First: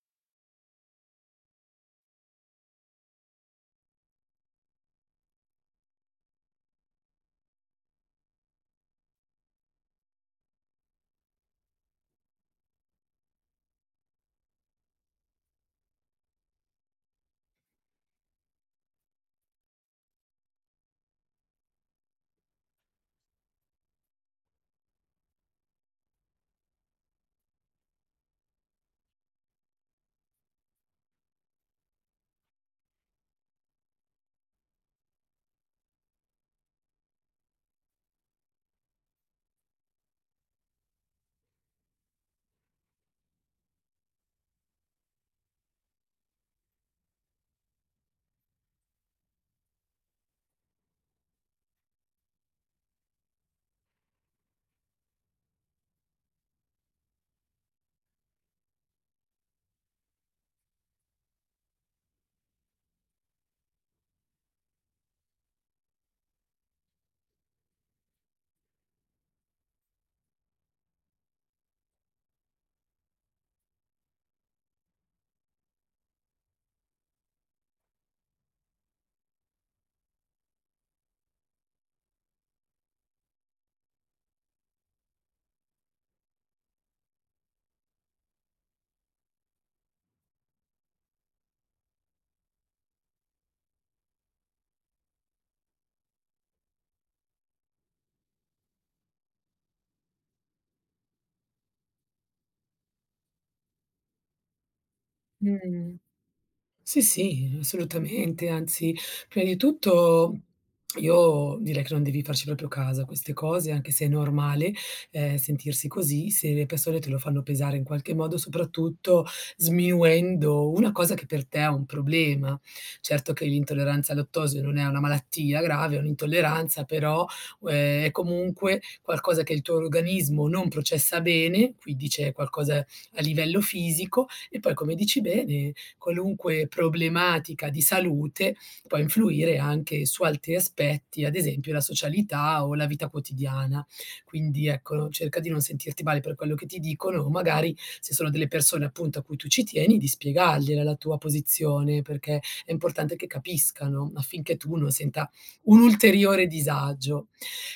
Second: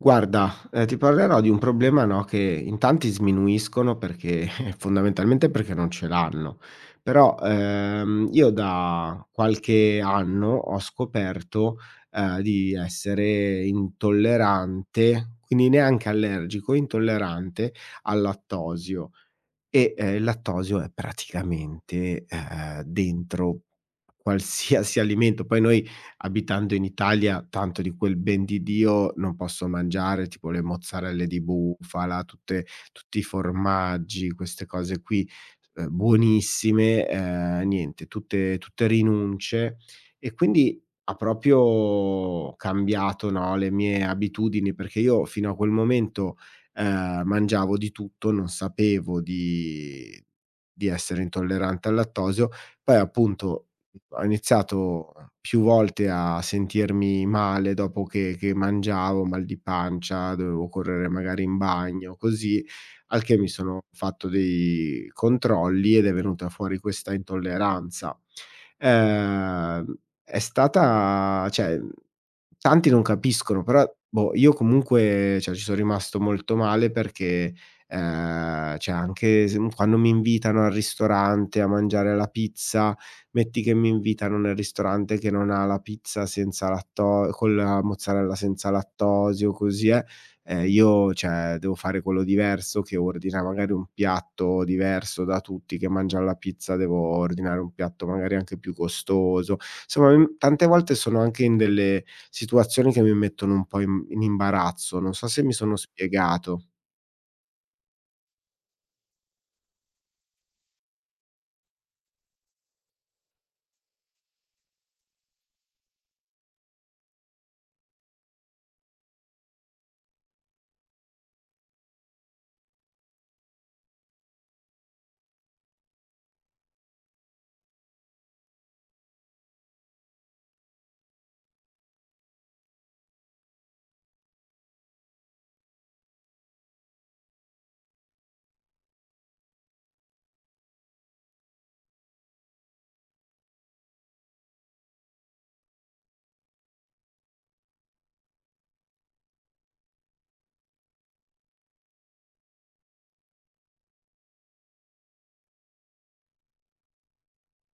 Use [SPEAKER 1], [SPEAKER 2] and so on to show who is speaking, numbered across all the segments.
[SPEAKER 1] Guarda, ti parlerò di un problema, no, che in tanti sminuiscono perché fondamentalmente perché non ce l'hanno. Però, io da qualche anno ho scoperto, di essere intollerante, quindi neanche allergico, intollerante al lattosio. E, il lattosio è praticamente, dentro qualsiasi alimento. Poi noi abitando in Italia, tanto di quel ben di Dio non posso mangiare, tipo le mozzarelle di bufala, tutte tutti i formaggi, queste cose qui, buonissime, niente, tutte rinunce. E quindi ha proprio cambiato, no, le mie abitudini, perché io fino a quel momento mangiavo di tutto, non sapevo di essere intollerante al lattosio. Poi appunto ho iniziato più volte a sentirmi male dopo che mangiavo, mal di pancia, dovevo correre magari in bagno, così, al che mi sono fatto dei controlli ed è venuta fuori questa intolleranza. Ehm, è stata cioè Tanti non capiscono, però boh, io comunque cioè ci son rimasto molto male perché, cioè anche se quando mi invitano al ristorante a mangiare la pizza, metti che mi invitano nel ristorante che non ha la pizza senza latto con la mozzarella senza lattosio, così è. Io cioè devo fare quello diverso che ordina magari un piatto diverso da tutti che mangian la pizza, devo ordinare un piatto magari anche più costoso. Insomma, tante volte sono anche in delle situazioni che mi mettono un po' in imbarazzo. Non so se mi sono
[SPEAKER 2] Mh.
[SPEAKER 1] spiegato.
[SPEAKER 2] Sì, sì, assolutamente. Anzi, prima di tutto io direi che non devi farci proprio caso a queste cose, anche se è normale, sentirsi così, se le persone te lo fanno pesare in qualche modo, soprattutto sminuendo una cosa che per te è un problema. Certo che l'intolleranza al lattosio non è una malattia grave, è un'intolleranza, però, è comunque qualcosa che il tuo organismo non processa bene, quindi c'è qualcosa a livello fisico e poi come dici bene qualunque problematica di salute può influire anche su altri aspetti, ad esempio la socialità o la vita quotidiana. Quindi ecco, cerca di non sentirti male per quello che ti dicono o magari se sono delle persone appunto a cui tu ci tieni, di spiegargliela la tua posizione, perché è importante che capiscano affinché tu non senta un ulteriore disagio.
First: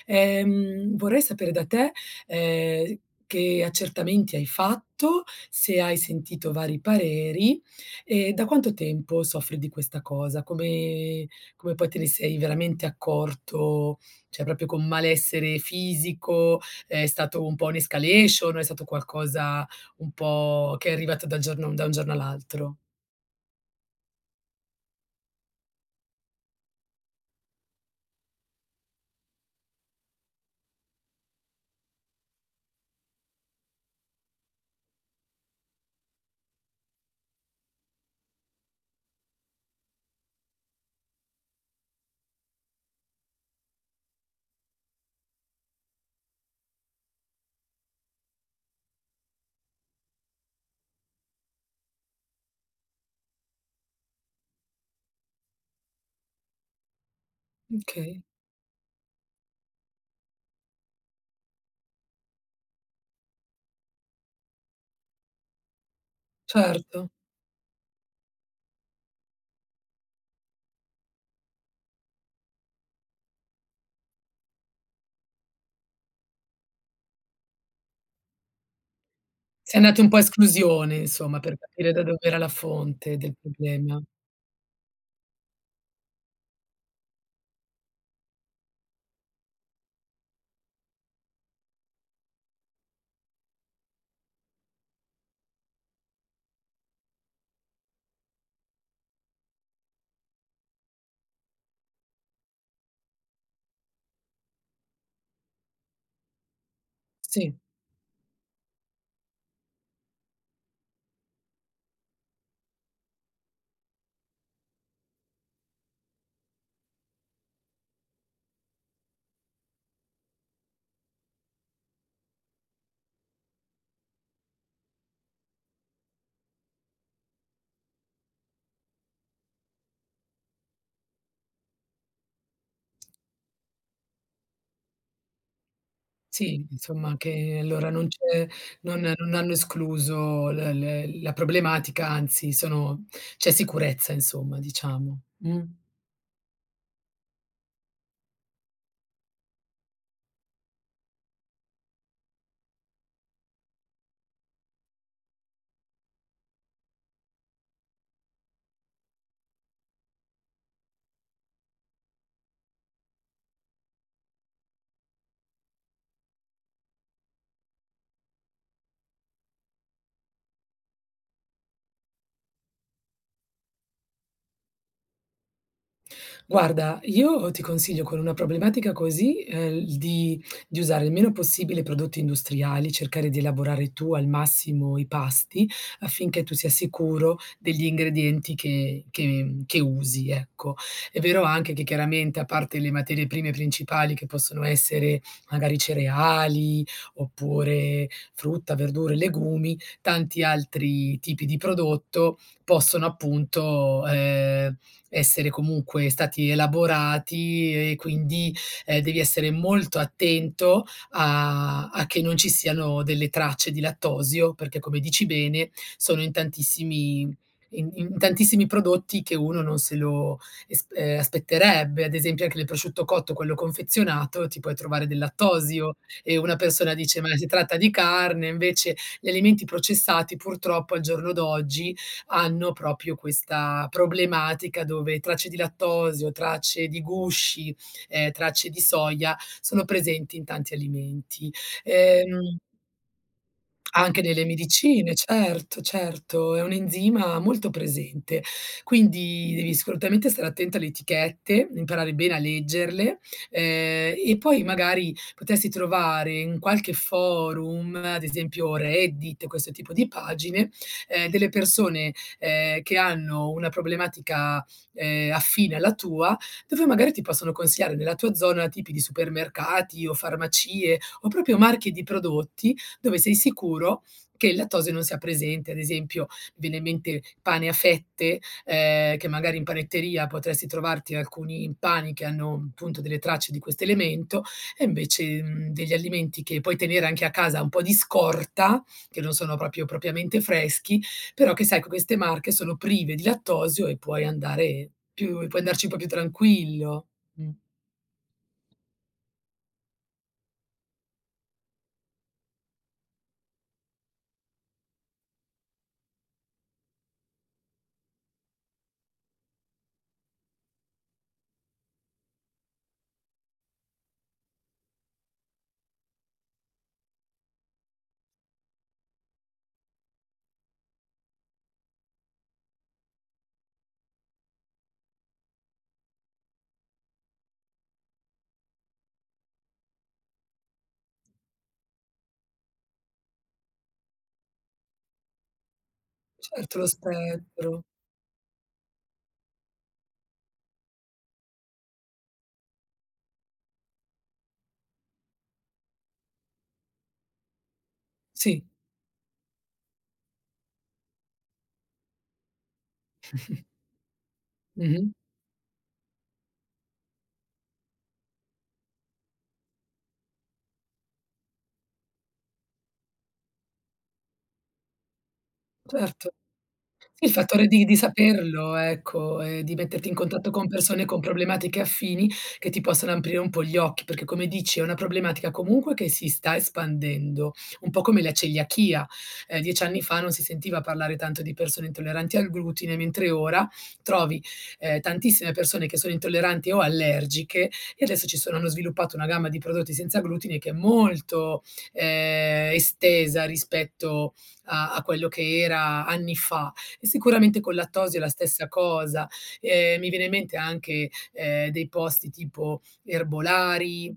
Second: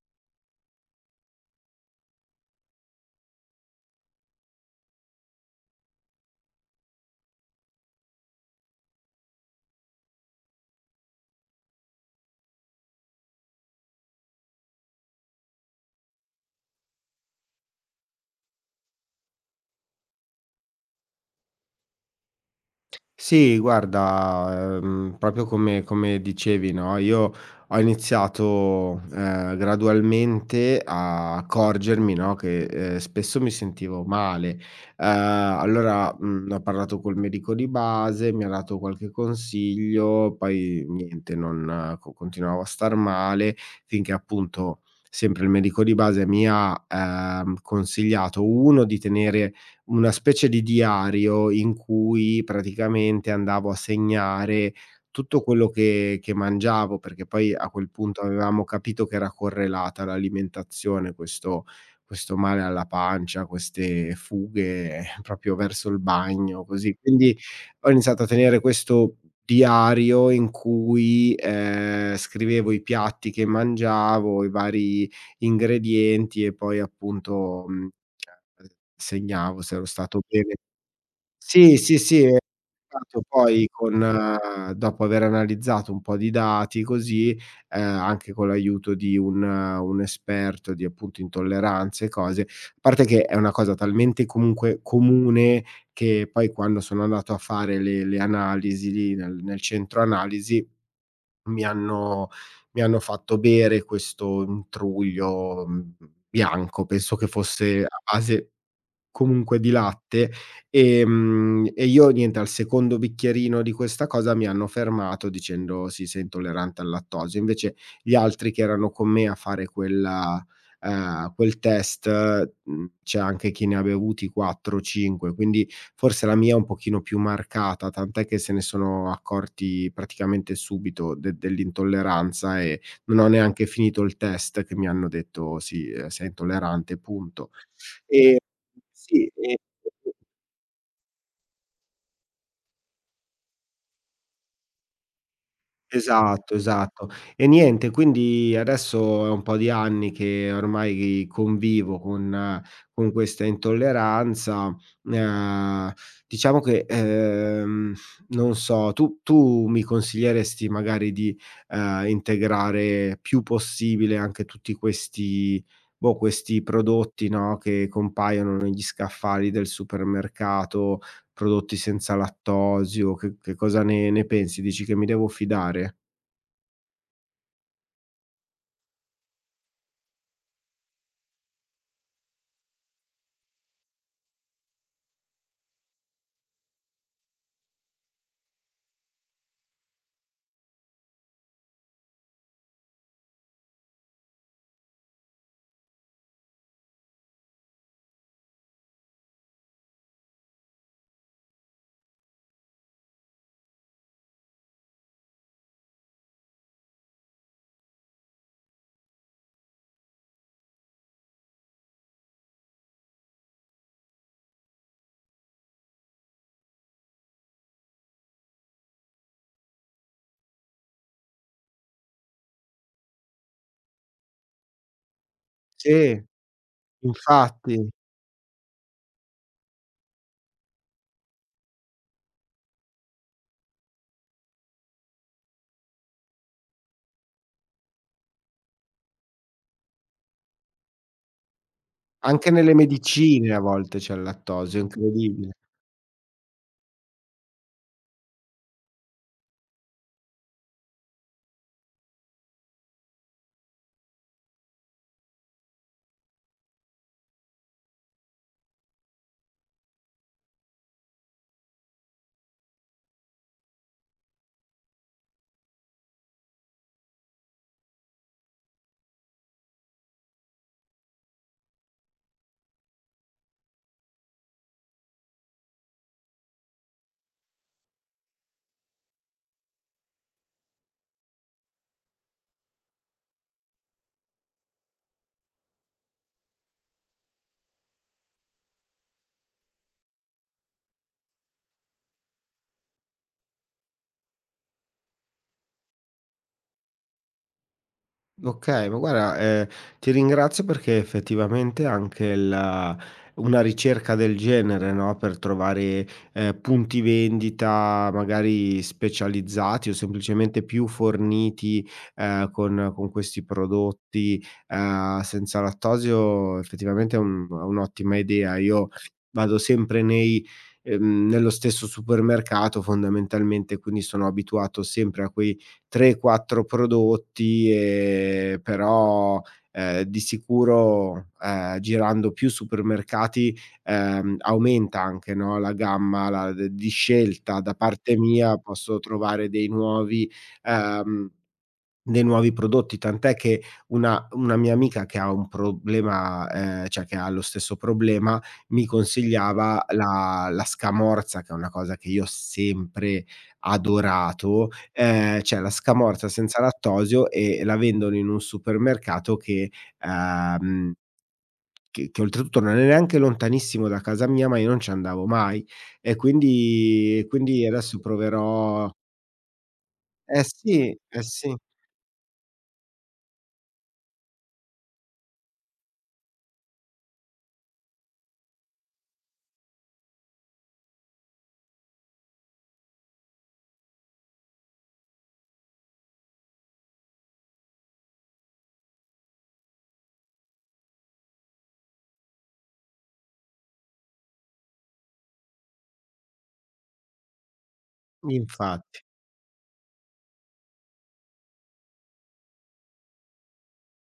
[SPEAKER 2] Vorrei sapere da te, ehm, che accertamenti hai fatto, se hai sentito vari pareri e da quanto tempo soffri di questa cosa? Come poi te ne sei veramente accorto? Cioè proprio con malessere fisico, è stato un po' un'escalation, è stato qualcosa un po' che è arrivato da un giorno all'altro?
[SPEAKER 1] Sì, guarda, proprio come dicevi, no, io ho iniziato, gradualmente a accorgermi, no, che, spesso mi sentivo male. Allora, ne ho parlato col medico di base, mi ha dato qualche consiglio, poi niente, non co continuavo a star male, finché appunto sempre il medico di base mi ha, consigliato: 1 di tenere una specie di diario in cui praticamente andavo a segnare tutto quello che mangiavo, perché poi a quel
[SPEAKER 2] Okay,
[SPEAKER 1] punto avevamo capito che era correlata l'alimentazione, questo male alla pancia, queste fughe proprio verso il bagno, così.
[SPEAKER 2] certo.
[SPEAKER 1] Quindi ho iniziato a tenere questo diario in cui, scrivevo i piatti che mangiavo, i vari ingredienti e poi appunto, ceh, segnavo se
[SPEAKER 2] Sei
[SPEAKER 1] ero
[SPEAKER 2] andato un po' a
[SPEAKER 1] stato bene.
[SPEAKER 2] esclusione insomma, per
[SPEAKER 1] Sì,
[SPEAKER 2] capire
[SPEAKER 1] sì,
[SPEAKER 2] da
[SPEAKER 1] sì, è
[SPEAKER 2] dov'era la fonte
[SPEAKER 1] stato
[SPEAKER 2] del
[SPEAKER 1] poi
[SPEAKER 2] problema.
[SPEAKER 1] con dopo aver analizzato un po' di dati così, anche con l'aiuto di un esperto di appunto intolleranze e cose, a parte che è una cosa talmente comunque comune che poi quando sono andato a fare le analisi lì nel centro analisi mi hanno mi hanno fatto bere questo intruglio, bianco, penso che
[SPEAKER 2] Sì.
[SPEAKER 1] fosse a base comunque di latte, e io niente al secondo bicchierino di questa cosa mi hanno fermato dicendo: "Sì, sei intollerante al lattosio". Invece gli altri che erano con me a fare quel test, c'è anche chi ne ha bevuti 4, 5, quindi forse la mia è un pochino più marcata, tant'è che se ne sono accorti praticamente subito de dell'intolleranza e non ho neanche finito il test che mi hanno detto: "Sì, sei
[SPEAKER 2] Sì,
[SPEAKER 1] intollerante,
[SPEAKER 2] insomma
[SPEAKER 1] punto".
[SPEAKER 2] che allora non
[SPEAKER 1] Ehm,
[SPEAKER 2] c'è non
[SPEAKER 1] sì,
[SPEAKER 2] non hanno escluso l l la problematica, anzi sono c'è sicurezza insomma, diciamo. Mh.
[SPEAKER 1] esatto, esatto. E niente, quindi adesso è un po' di anni che ormai convivo con questa intolleranza. Ehm, diciamo che, non so, tu mi consiglieresti magari di, integrare più possibile anche tutti questi prodotti, no, che compaiono negli scaffali del supermercato. Prodotti senza lattosio, che cosa ne pensi? Dici che mi devo fidare?
[SPEAKER 2] Guarda, io ti consiglio con una problematica così, l di usare il meno possibile prodotti industriali, cercare di elaborare tu al massimo i pasti, affinché tu sia sicuro degli ingredienti che usi, ecco. È vero anche che chiaramente, a parte le materie prime principali che possono essere magari cereali, oppure frutta, verdure, legumi, tanti altri tipi di prodotto possono appunto, essere comunque stati elaborati e quindi, devi essere molto attento a che non ci siano delle tracce di lattosio, perché come dici bene, sono in tantissimi in tantissimi prodotti che uno non se lo es aspetterebbe. Ad esempio anche nel prosciutto cotto, quello confezionato, ti puoi trovare del lattosio
[SPEAKER 1] Sì,
[SPEAKER 2] e una persona dice: "Ma si tratta
[SPEAKER 1] infatti,
[SPEAKER 2] di carne", invece gli alimenti processati purtroppo al giorno d'oggi hanno proprio questa problematica dove tracce di lattosio, tracce di gusci, tracce di soia sono presenti in tanti alimenti.
[SPEAKER 1] anche
[SPEAKER 2] Ehm
[SPEAKER 1] nelle medicine a volte c'è
[SPEAKER 2] anche
[SPEAKER 1] il
[SPEAKER 2] nelle
[SPEAKER 1] lattosio, è
[SPEAKER 2] medicine,
[SPEAKER 1] incredibile.
[SPEAKER 2] certo, certo, è un enzima molto presente. Quindi devi assolutamente stare attento alle etichette, imparare bene a leggerle, e poi magari potresti trovare in qualche forum, ad esempio Reddit, questo tipo di pagine, delle persone, che hanno una problematica, affine alla tua, dove magari ti possono consigliare nella tua zona tipi di supermercati o farmacie o proprio marchi di prodotti dove sei sicuro che il lattosio non sia presente. Ad esempio, mi viene in mente pane a fette, che magari in panetteria potresti trovarti alcuni pani che hanno appunto delle tracce di questo elemento, e invece, mhmm, degli alimenti che puoi tenere anche a casa un po' di scorta, che non sono proprio propriamente freschi, però che sai che queste marche sono prive di lattosio e puoi andarci un po' più tranquillo. Mh.
[SPEAKER 1] Okay, ma guarda, ti ringrazio perché effettivamente anche la una ricerca del genere, no, per trovare, punti vendita magari specializzati o semplicemente più forniti, con questi prodotti, senza lattosio effettivamente è un'ottima idea. Io vado sempre nei nello stesso supermercato fondamentalmente, quindi sono abituato sempre a quei 3, 4 prodotti, però, di sicuro, girando più supermercati, aumenta anche, no, la gamma la d
[SPEAKER 2] Certo, lo
[SPEAKER 1] di scelta. Da
[SPEAKER 2] spettro.
[SPEAKER 1] parte mia posso trovare ehm dei nuovi prodotti, tant'è che una mia amica che ha un problema cioè che ha lo stesso problema,
[SPEAKER 2] Sì.
[SPEAKER 1] mi consigliava la scamorza, che è una cosa che io ho sempre adorato,
[SPEAKER 2] Mh-mh.
[SPEAKER 1] cioè la scamorza senza lattosio e la vendono in un supermercato ehm, che oltretutto non è neanche lontanissimo da casa mia, ma io non ci andavo mai. E
[SPEAKER 2] Certo.
[SPEAKER 1] quindi
[SPEAKER 2] Sì,
[SPEAKER 1] e
[SPEAKER 2] il fattore
[SPEAKER 1] quindi
[SPEAKER 2] di
[SPEAKER 1] adesso
[SPEAKER 2] saperlo,
[SPEAKER 1] proverò,
[SPEAKER 2] ecco, e di metterti in
[SPEAKER 1] eh
[SPEAKER 2] contatto con
[SPEAKER 1] sì,
[SPEAKER 2] persone con
[SPEAKER 1] eh sì,
[SPEAKER 2] problematiche affini che ti possano aprire un po' gli occhi, perché come dici è una problematica comunque che si sta espandendo, un po' come la celiachia. 10 anni fa non si sentiva parlare tanto di persone intolleranti al glutine, mentre ora trovi, tantissime persone che sono intolleranti o allergiche e adesso ci sono hanno sviluppato una gamma di prodotti senza glutine che è molto, estesa rispetto a quello che era anni fa. E sicuramente col lattosio è la stessa
[SPEAKER 1] infatti,
[SPEAKER 2] cosa. Mi viene in mente anche, dei posti tipo erbolari,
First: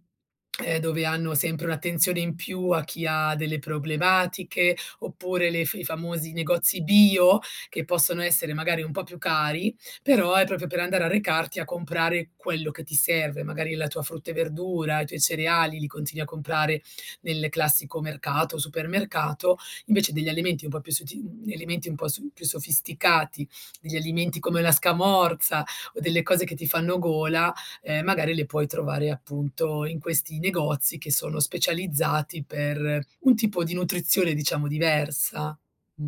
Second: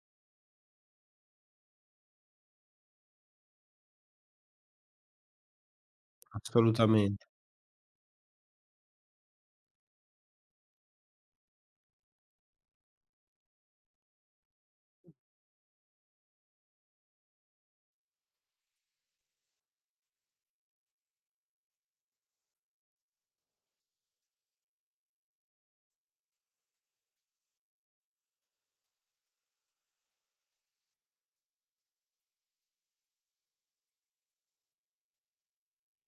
[SPEAKER 2] dove hanno sempre un'attenzione in più a chi ha delle problematiche, oppure le f i famosi negozi
[SPEAKER 1] assolutamen
[SPEAKER 2] bio, che possono essere magari un po' più cari, però è proprio per andare a recarti a comprare quello che ti serve, magari la tua frutta e verdura, i tuoi cereali li continui a comprare nel classico mercato o supermercato. Invece degli alimenti un po' più suti elementi un po' su più sofisticati, degli alimenti come la scamorza o delle cose che ti fanno gola, magari le puoi trovare appunto in questi negozi che sono specializzati per un tipo di nutrizione, diciamo, diversa. Mh.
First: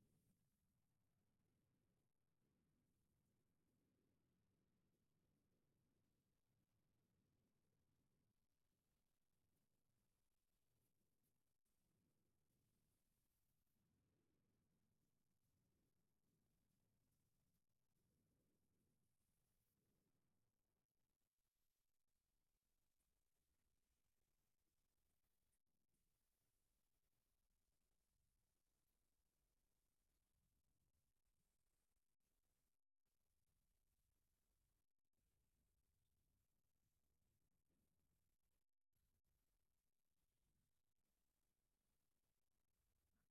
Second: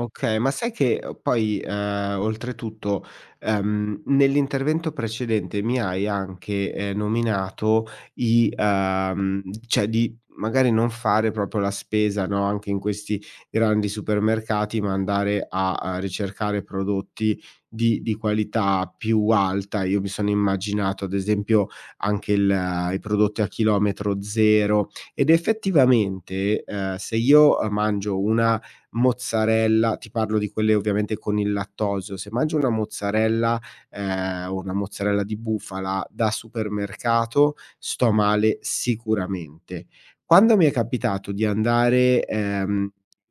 [SPEAKER 1] Okay, ma sai che, poi, oltretutto, nell'intervento precedente mi hai anche, nominato i cioè di magari non fare proprio la spesa, no, anche in questi grandi supermercati, ma andare a ricercare prodotti di qualità più alta. Io mi sono immaginato ad esempio anche il i prodotti a chilometro zero ed effettivamente, se io, mangio una mozzarella, ti parlo di quelle ovviamente con il lattosio, se mangio una mozzarella di bufala da supermercato, sto male sicuramente. Quando mi è capitato di andare,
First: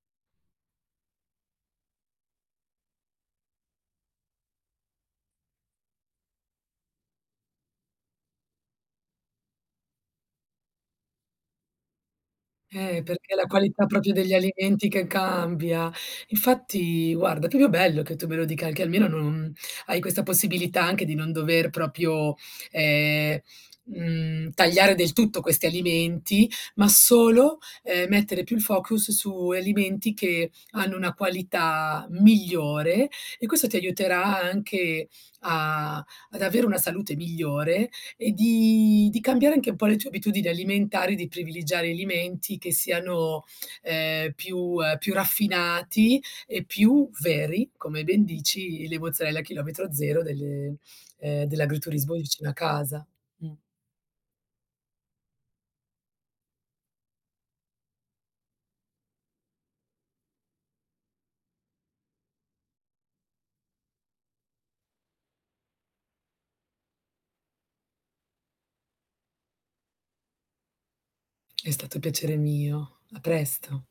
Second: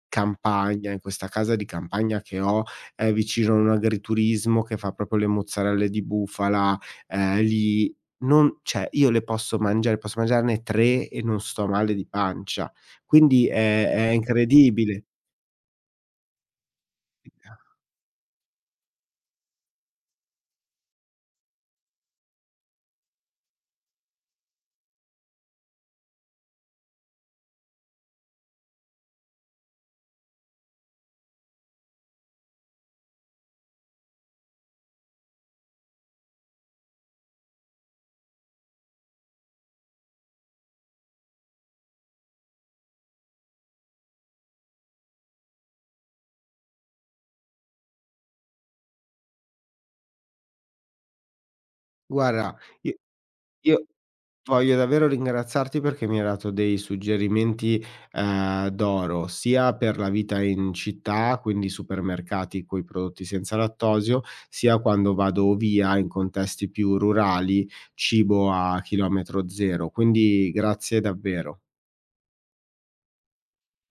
[SPEAKER 1] campagna, in questa casa di campagna che ho, vicino a un agriturismo che fa proprio le mozzarelle di bufala, lì non cioè io le posso mangiare, posso mangiarne 3 e non sto male di pancia.
[SPEAKER 2] Perché è la
[SPEAKER 1] Quindi
[SPEAKER 2] qualità
[SPEAKER 1] è
[SPEAKER 2] proprio degli alimenti
[SPEAKER 1] incredibile.
[SPEAKER 2] che cambia. Infatti guarda, è proprio bello che tu me lo dica, anche almeno non hai questa possibilità anche di non dover proprio, ehm, mhmm, tagliare del tutto questi alimenti, ma solo, mettere più il focus su alimenti che hanno una qualità migliore e questo ti aiuterà anche a ad avere una salute migliore e di cambiare anche un po' le tue abitudini alimentari, di privilegiare alimenti che siano, più raffinati e più veri, come ben dici, le mozzarella a chilometro zero delle dell'agriturismo vicino a
[SPEAKER 1] Guarda, i
[SPEAKER 2] casa. Mh.
[SPEAKER 1] io voglio davvero ringraziarti perché mi hai dato dei suggerimenti, d'oro, sia per la vita in città, quindi supermercati coi prodotti senza lattosio, sia quando vado via in contesti più rurali, cibo a chilometro zero. Quindi grazie davvero.
[SPEAKER 2] È stato piacere mio. A presto.